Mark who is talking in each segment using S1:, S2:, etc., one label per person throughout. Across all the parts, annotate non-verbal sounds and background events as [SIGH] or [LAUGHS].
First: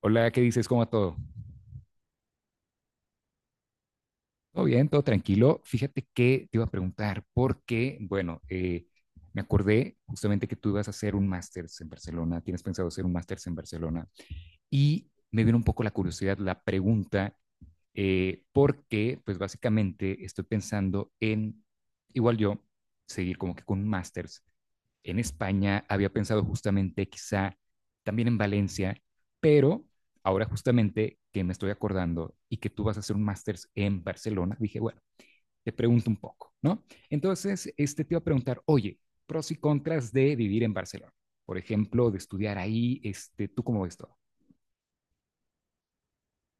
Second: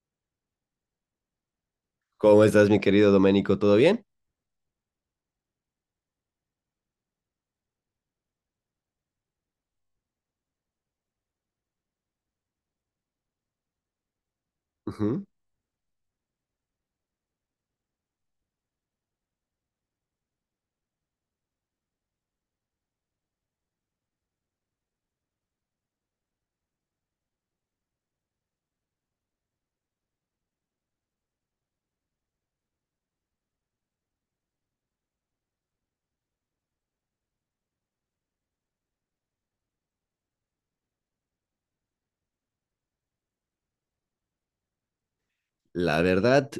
S1: Hola, ¿qué dices? ¿Cómo va todo?
S2: ¿Cómo estás, mi querido Doménico? ¿Todo bien?
S1: Todo bien, todo tranquilo. Fíjate que te iba a preguntar porque, bueno, me acordé justamente que tú ibas a hacer un máster en Barcelona, tienes pensado hacer un máster en Barcelona y
S2: Ujú.
S1: me vino un poco la curiosidad, la pregunta, porque pues básicamente estoy pensando en, igual yo, seguir como que con un máster en España, había pensado justamente quizá también en Valencia, pero ahora justamente que me estoy acordando y que tú vas a hacer un máster en Barcelona, dije, bueno, te pregunto un poco, ¿no? Entonces, este te iba a preguntar, oye, pros y contras de vivir en Barcelona, por ejemplo, de estudiar ahí, este, ¿tú cómo ves todo?
S2: La verdad,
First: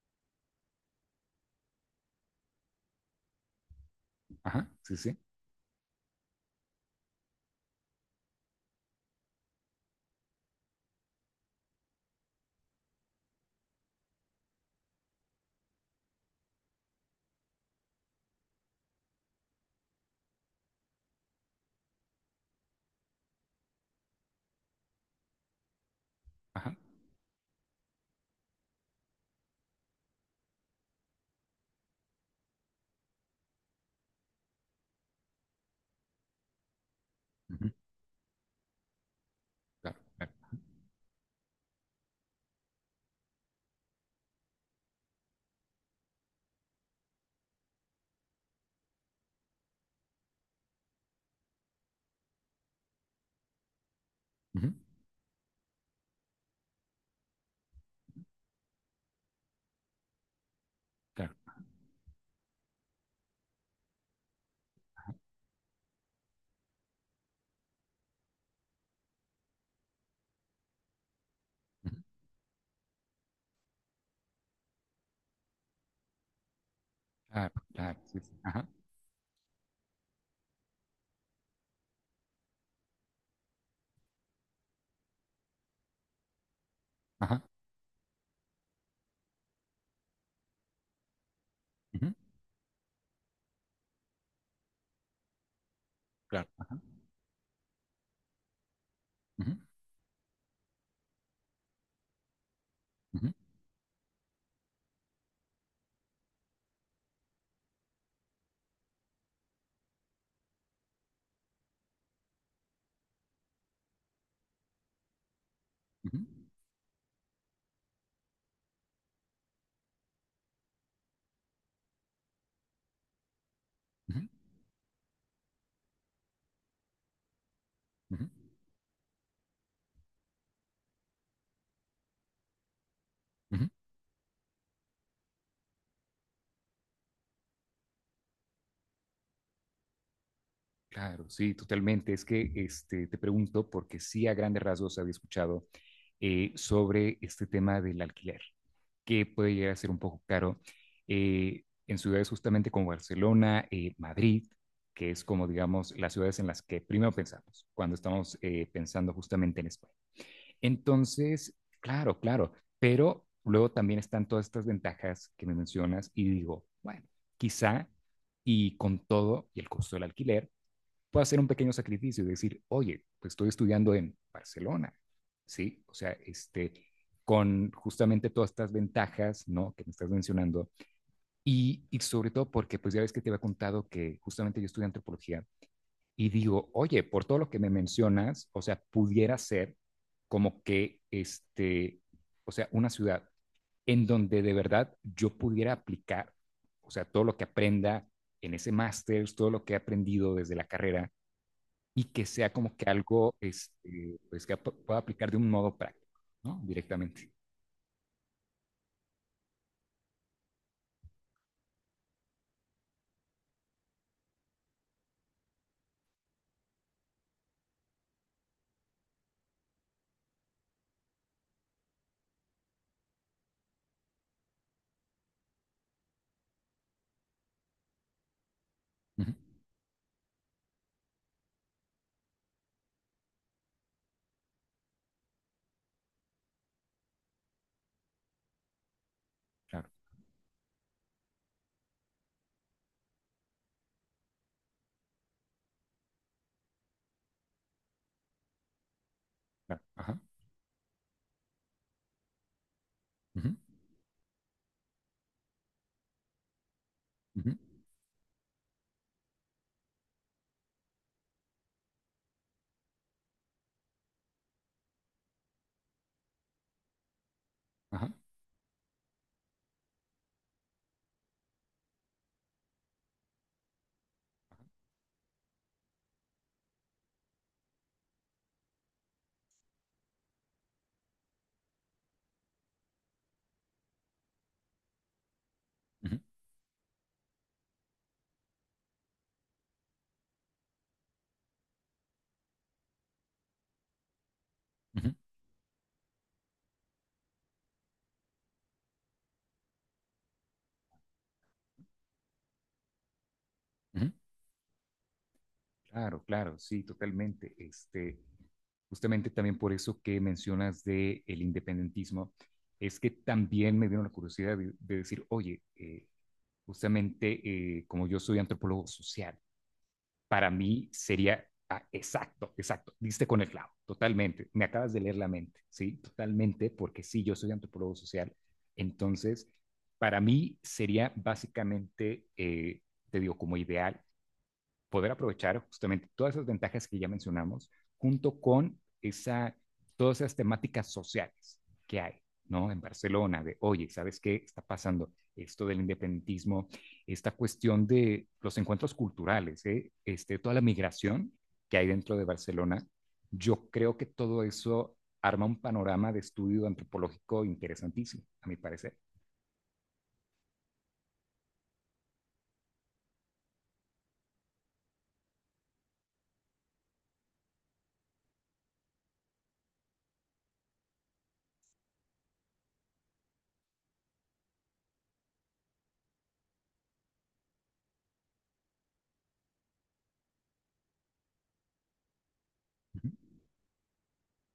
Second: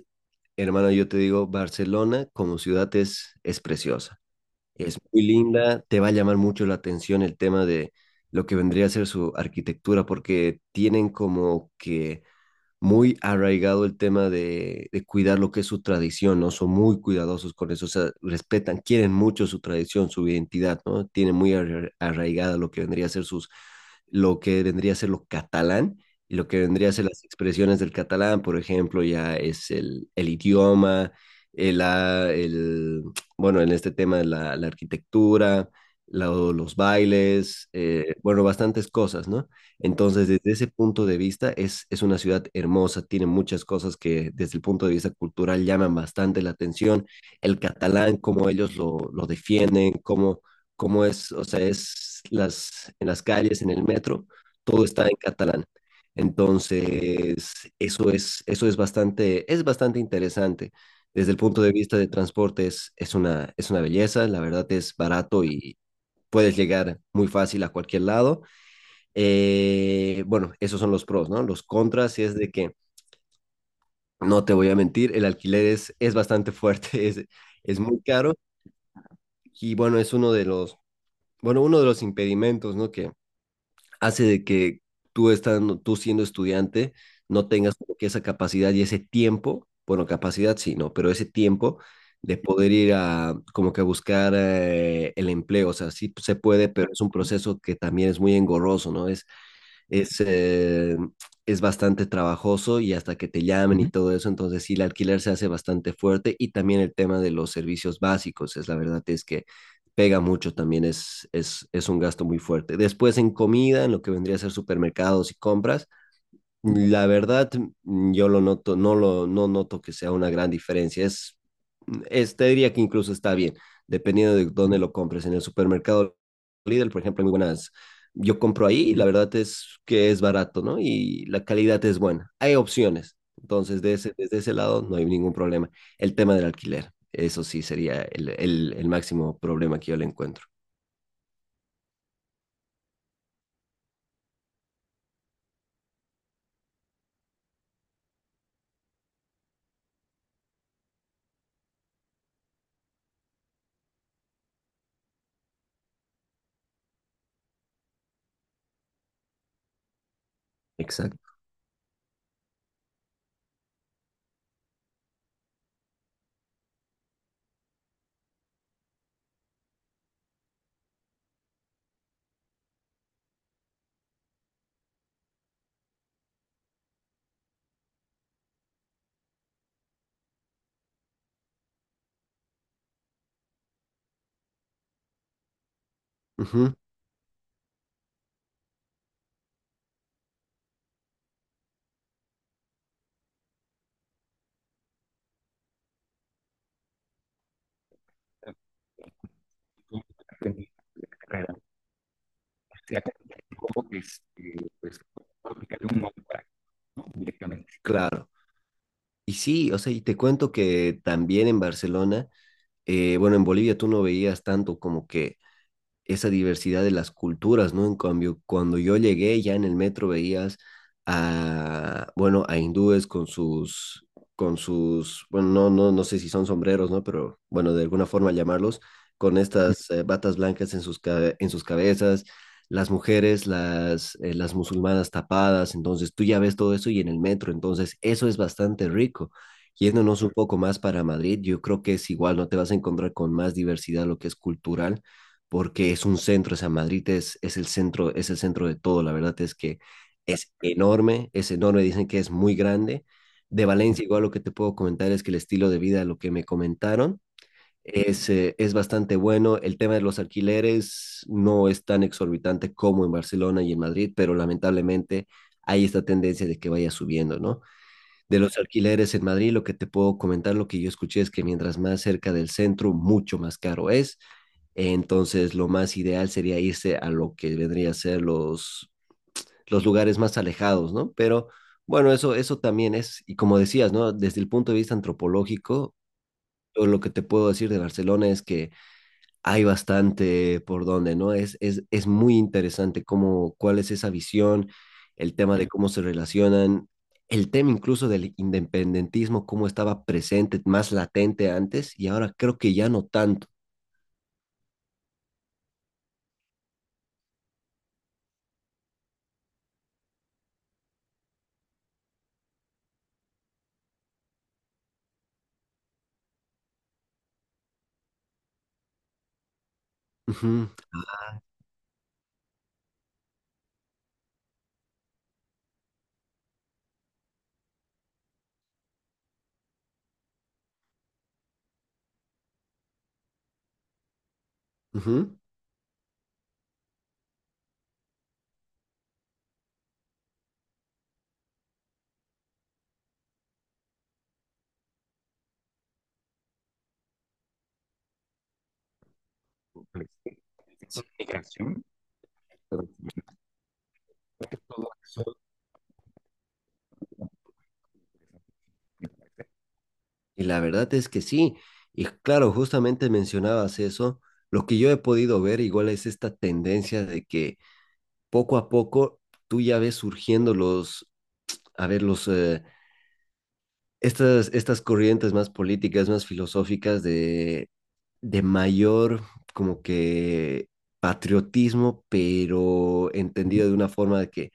S2: hermano, yo te digo, Barcelona como ciudad es preciosa,
S1: Ajá, sí,
S2: es
S1: sí,
S2: muy linda, te va a llamar mucho la atención el tema de lo que vendría a ser su arquitectura, porque tienen como que muy arraigado el tema de cuidar lo que es su tradición, ¿no? Son muy cuidadosos con eso, o sea, respetan, quieren mucho su tradición, su identidad, ¿no? Tienen muy arraigada lo que vendría a ser sus, lo que vendría a ser lo catalán y lo que
S1: ajá,
S2: vendría a ser las expresiones del catalán, por ejemplo, ya es el idioma, el, ah, el, bueno, en este tema la arquitectura, los bailes,
S1: ujú,
S2: bueno, bastantes cosas, ¿no?
S1: claro,
S2: Entonces,
S1: claro,
S2: desde ese punto de vista, es una ciudad hermosa, tiene muchas cosas que desde el punto de vista cultural llaman bastante la atención. El catalán, cómo ellos lo defienden, cómo es, o sea, en las calles, en el metro,
S1: ujú,
S2: todo está en catalán. Entonces, eso es bastante interesante. Desde
S1: claro,
S2: el punto de vista de transporte es una belleza, la verdad es barato y puedes llegar muy fácil a cualquier lado. Bueno, esos son los pros, ¿no? Los
S1: ujú,
S2: contras es de que, no te voy a mentir, es bastante fuerte, [LAUGHS]
S1: claro,
S2: es
S1: claro,
S2: muy
S1: sí, sí,
S2: caro
S1: ajá,
S2: y bueno, es uno de los, bueno, uno de los impedimentos, ¿no? Que hace de que tú siendo estudiante,
S1: ajá,
S2: no tengas como que esa capacidad y ese tiempo, bueno, capacidad sí, no, pero ese tiempo
S1: ujú,
S2: de poder ir a como que a buscar el empleo, o sea, sí se
S1: claro,
S2: puede, pero es un proceso que también es muy engorroso, ¿no?
S1: ujú,
S2: Es, eh, es bastante trabajoso y hasta
S1: ujú,
S2: que te llamen y todo eso, entonces sí, el alquiler se hace bastante fuerte y también el tema de los servicios básicos, es la verdad es que pega mucho también, es un gasto muy fuerte. Después en comida, en lo que vendría a ser supermercados y compras,
S1: ujú,
S2: la verdad, yo lo noto, no noto que sea una gran diferencia. Te diría que incluso está bien,
S1: ujú,
S2: dependiendo de dónde lo compres. En el supermercado Lidl, por ejemplo, hay muy buenas.
S1: ujú,
S2: Yo compro ahí y la verdad es que es barato, ¿no? Y la calidad es buena. Hay opciones.
S1: ujú.
S2: Entonces, desde ese lado no hay ningún problema. El tema del alquiler, eso sí sería el máximo problema que yo le encuentro.
S1: Claro, sí, totalmente. Es que este, te pregunto porque sí a grandes rasgos había escuchado sobre este tema del alquiler, que puede llegar a ser un poco caro en ciudades justamente como Barcelona, Madrid, que es como digamos las ciudades en las que primero pensamos cuando estamos pensando justamente en España.
S2: Exacto.
S1: Entonces, claro, claro, pero luego también están todas estas ventajas que me mencionas y digo, bueno, quizá y con todo y el costo del alquiler puedo hacer un pequeño sacrificio y decir, oye, pues estoy estudiando en Barcelona, ¿sí? O sea, este, con justamente todas estas ventajas, ¿no? Que me estás mencionando. Sobre todo porque, pues ya ves que te había contado que justamente yo estudié antropología y digo,
S2: Ujú.
S1: oye, por todo lo que me mencionas, o sea, pudiera ser como que, este, o sea, una ciudad en donde de verdad yo pudiera aplicar, o sea, todo lo que aprenda en ese máster, todo lo que he aprendido desde la carrera, y que sea como que algo este, pues que pueda aplicar de un modo práctico, ¿no? Directamente.
S2: Claro. Y sí, o sea, y te cuento que también en Barcelona bueno, en Bolivia tú no veías tanto como que esa diversidad de las culturas, ¿no? En cambio, cuando yo llegué ya en el metro veías bueno, a hindúes con sus, bueno, no, no, no sé si son sombreros, ¿no? Pero bueno, de alguna forma llamarlos,
S1: Ujú,
S2: con estas batas blancas en sus, en sus cabezas, las musulmanas tapadas, entonces tú ya ves todo eso y en el metro, entonces eso es bastante rico.
S1: claro,
S2: Yéndonos un poco más para Madrid, yo creo que es igual, no te vas a encontrar con más diversidad lo que es cultural porque es un centro, o sea, es el centro de todo, la verdad es que
S1: claro. Ajá.
S2: es enorme, dicen que es muy grande.
S1: Ujú,
S2: De Valencia, igual lo que te puedo comentar es que el estilo de vida, lo que me comentaron,
S1: ujú,
S2: es bastante bueno. El tema de los alquileres no es tan exorbitante como en Barcelona y en Madrid, pero lamentablemente hay esta tendencia de que vaya subiendo, ¿no?
S1: ajá,
S2: De los alquileres en Madrid, lo que te puedo comentar, lo que yo escuché es que mientras más cerca del centro, mucho más caro es. Entonces, lo más ideal sería irse a lo que vendría a ser los lugares más alejados, ¿no? Pero bueno, eso también es, y como decías, ¿no? Desde el punto de vista antropológico,
S1: ujú,
S2: yo lo que te puedo decir de Barcelona es que hay bastante por donde, ¿no? Es muy interesante cómo, cuál es esa visión,
S1: ujú,
S2: el tema de cómo se relacionan, el tema incluso del independentismo, cómo estaba presente, más latente antes, y ahora creo que ya no tanto.
S1: ujú. Claro, claro, sí, totalmente. Este, justamente también por eso que mencionas de el independentismo, es que también me vino la curiosidad de decir, oye, justamente como yo soy antropólogo social, para
S2: Ujú,
S1: mí sería exacto, exacto, diste con el clavo, totalmente, me acabas de leer la mente, ¿sí? Totalmente, porque sí, yo soy antropólogo social, entonces, para mí sería básicamente, te digo, como ideal, poder
S2: ujú.
S1: aprovechar justamente todas esas ventajas que ya mencionamos, junto con esa, todas esas temáticas sociales que hay, ¿no? En Barcelona, de, oye, ¿sabes qué está pasando? Esto del independentismo, esta cuestión de los encuentros culturales, ¿eh? Este, toda la migración que hay dentro de Barcelona, yo creo que todo eso arma un panorama de estudio antropológico interesantísimo, a mi parecer.
S2: Y la verdad es que sí. Y claro, justamente mencionabas eso. Lo que yo he podido ver igual es esta tendencia de que poco a poco tú ya ves surgiendo los, a ver, estas, estas corrientes más políticas, más filosóficas de mayor como que patriotismo,
S1: Uh
S2: pero
S1: -huh,
S2: entendido de una forma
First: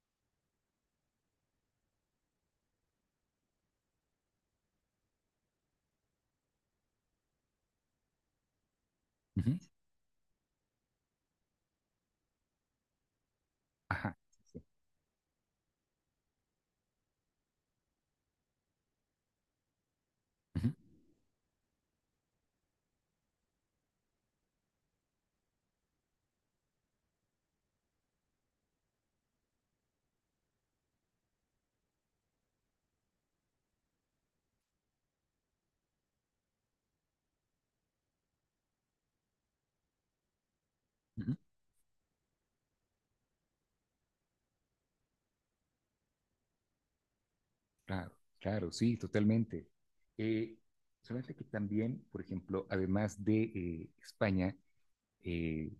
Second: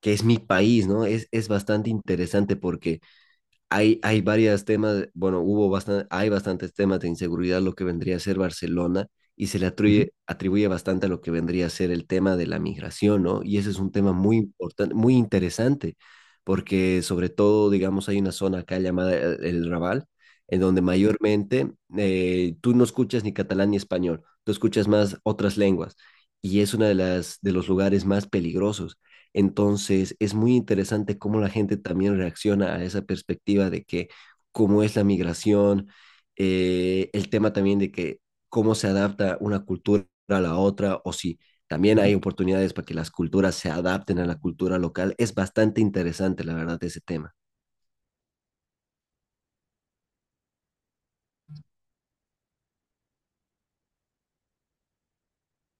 S2: que es mi país, ¿no? Es bastante interesante porque hay varios temas, bueno, hay bastantes temas de inseguridad, lo que vendría a ser Barcelona,
S1: uh
S2: y
S1: -huh,
S2: se le Ujú. Atribuye, atribuye bastante a lo que vendría a ser el tema de la migración, ¿no? Y ese es un tema
S1: ajá,
S2: muy importante, muy interesante, porque sobre todo, digamos, hay una zona acá llamada el Raval,
S1: uh
S2: en
S1: -huh,
S2: donde mayormente tú no escuchas ni catalán ni español, tú escuchas más otras lenguas, y es una de las, de los lugares más peligrosos, entonces, es muy interesante cómo la gente también reacciona a esa perspectiva de que cómo es la migración, el tema también de que cómo se adapta una cultura a la otra o si también hay oportunidades para que las culturas se adapten a la cultura local. Es bastante interesante, la verdad, ese tema.
S1: Claro, claro, sí, totalmente. Eh, Solamente que también, por ejemplo, además de España, eh,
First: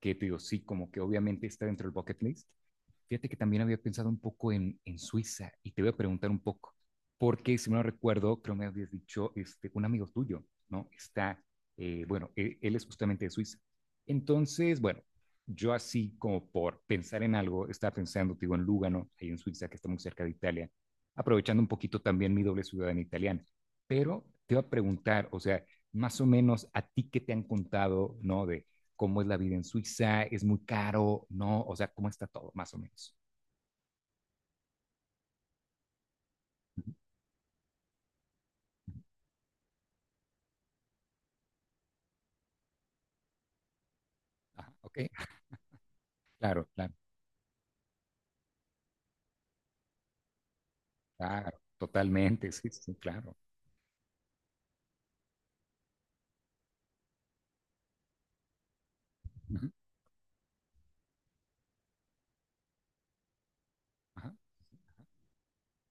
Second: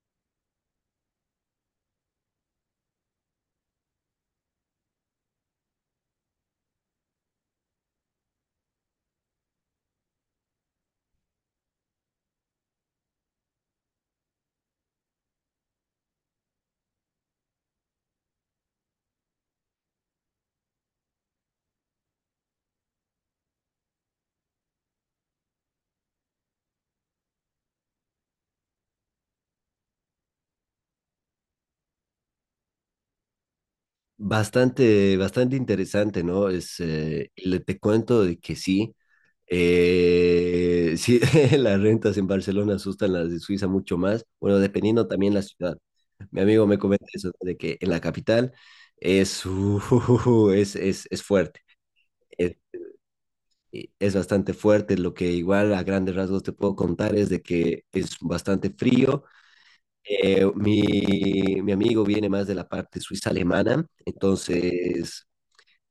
S1: que te digo, sí, como que obviamente está dentro del bucket list. Fíjate que también había pensado un poco en Suiza y te voy a preguntar un poco, porque si no recuerdo, creo me habías dicho este, un amigo tuyo, ¿no? Está, bueno, él es justamente de Suiza. Entonces, bueno, yo así como por pensar en algo, estaba pensando, te digo, en Lugano, ahí en Suiza, que está muy cerca de Italia, aprovechando un poquito también mi doble ciudadanía italiana. Pero te iba a preguntar, o sea, más o menos a ti qué te han contado, ¿no? De, cómo es la vida en Suiza, es muy caro, ¿no? O sea, cómo está todo, más o menos.
S2: Bastante, bastante interesante, ¿no? Es, le Te cuento de que sí, sí, [LAUGHS] las rentas en Barcelona asustan, las de Suiza mucho más. Bueno,
S1: Ajá, ¿ok?
S2: dependiendo también la ciudad. Mi amigo
S1: Claro,
S2: me
S1: claro,
S2: comenta eso, ¿no? De que en la capital es, [LAUGHS] es
S1: claro,
S2: fuerte.
S1: totalmente,
S2: Es,
S1: sí, sí, sí, claro.
S2: es bastante fuerte. Lo que igual a grandes rasgos te puedo contar es de que es bastante frío.
S1: Ujú,
S2: Eh, mi, Mi amigo viene más de la parte suiza alemana,
S1: ajá,
S2: entonces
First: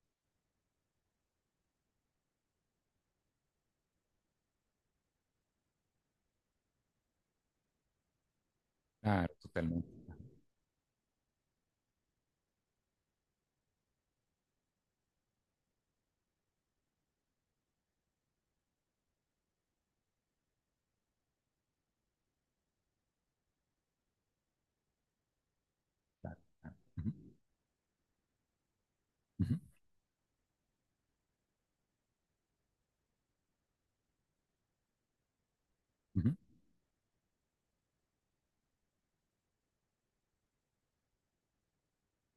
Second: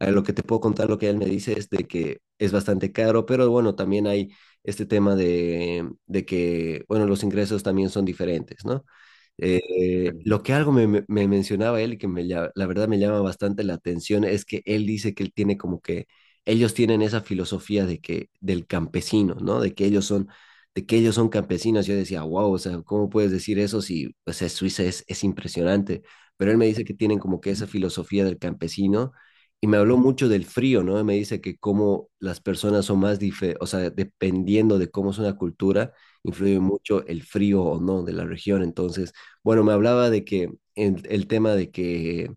S2: lo que te puedo contar, lo que él me dice es de que es bastante caro, pero bueno, también hay este tema de que, bueno, los ingresos también son diferentes, ¿no?
S1: claro, totalmente.
S2: Lo que algo me, me- Me mencionaba él y que la verdad me llama bastante la atención es que él dice que él tiene como que ellos tienen esa filosofía de que del campesino, ¿no? De que ellos son campesinos. Yo decía, wow, o sea, ¿cómo puedes decir eso si o sea, Suiza es impresionante? Pero él me dice que
S1: Ujú,
S2: tienen como que esa filosofía del campesino
S1: ujú,
S2: y me habló mucho del frío, ¿no? Me dice que cómo las personas son más, o sea, dependiendo de cómo es una cultura,
S1: ujú.
S2: influye mucho el frío o no de la región. Entonces, bueno, me hablaba de que el tema de que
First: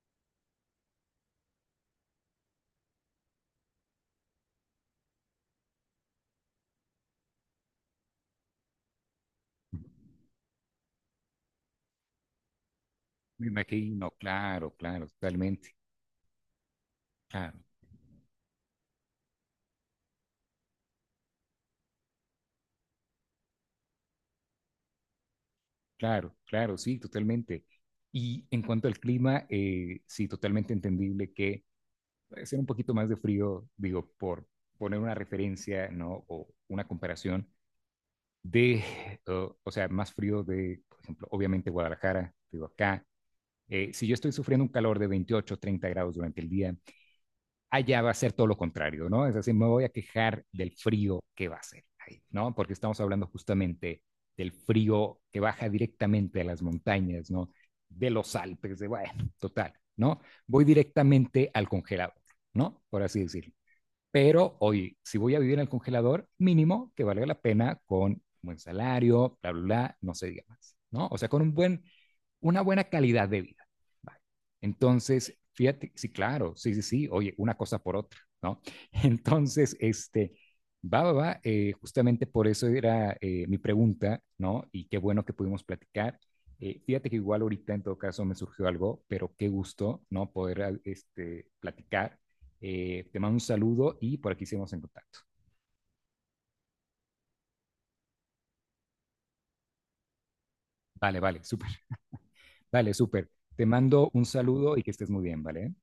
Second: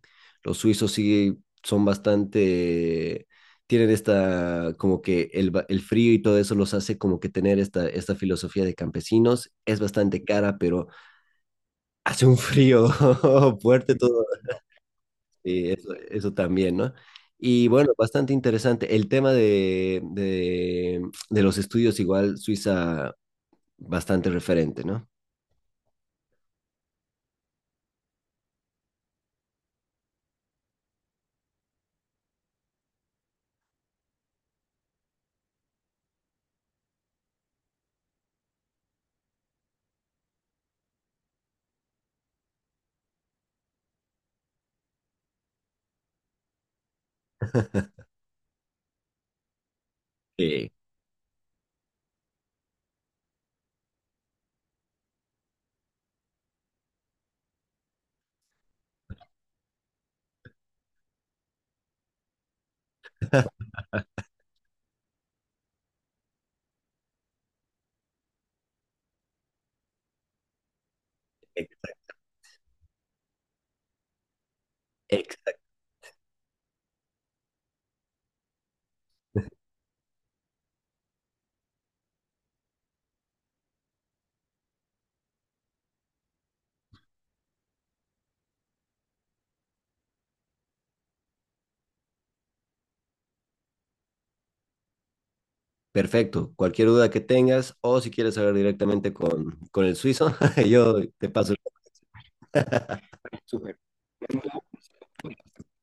S2: los suizos sí son bastante, tienen esta, como que el frío y todo eso los hace como que tener esta, esta filosofía de campesinos. Es bastante cara, pero hace un frío
S1: Me
S2: [LAUGHS] fuerte
S1: imagino,
S2: todo.
S1: claro, claro,
S2: Y
S1: totalmente.
S2: eso también, ¿no?
S1: Claro,
S2: Y bueno, bastante interesante. El tema de los estudios, igual Suiza, bastante referente, ¿no?
S1: claro, claro, sí, totalmente. Y en cuanto al clima, sí, totalmente entendible que puede ser un poquito más de frío, digo, por poner una referencia, ¿no? O una comparación de, o sea, más frío de, por ejemplo, obviamente Guadalajara, digo acá. Si yo estoy sufriendo un calor de 28, 30 grados durante el día, allá va a ser todo lo contrario, ¿no? Es decir, me voy a quejar del
S2: Sí,
S1: frío que va a ser ahí, ¿no? Porque estamos hablando justamente del frío que baja directamente a las montañas, ¿no? De los Alpes, de, bueno, total, ¿no? Voy directamente al congelador, ¿no? Por así decirlo. Pero hoy, si voy a vivir en el congelador, mínimo que valga la pena con un buen salario, bla, bla, bla, no se diga más, ¿no? O sea, con un buen, una buena calidad de vida. Vale.
S2: ex-
S1: Entonces, fíjate, sí, claro, sí, sí, sí, oye, una cosa por otra, ¿no? [LAUGHS] Entonces, este, va, va, va, justamente por eso era mi pregunta, ¿no? Y qué bueno que pudimos platicar. Fíjate que igual ahorita en todo caso me surgió algo, pero qué gusto, ¿no? Poder este, platicar te mando un saludo y por aquí seguimos en contacto.
S2: Perfecto. Cualquier duda que tengas o si quieres hablar directamente con el suizo, [LAUGHS] yo
S1: Vale,
S2: te
S1: vale,
S2: paso
S1: súper. Vale, súper. Te mando un saludo y que estés muy bien, ¿vale?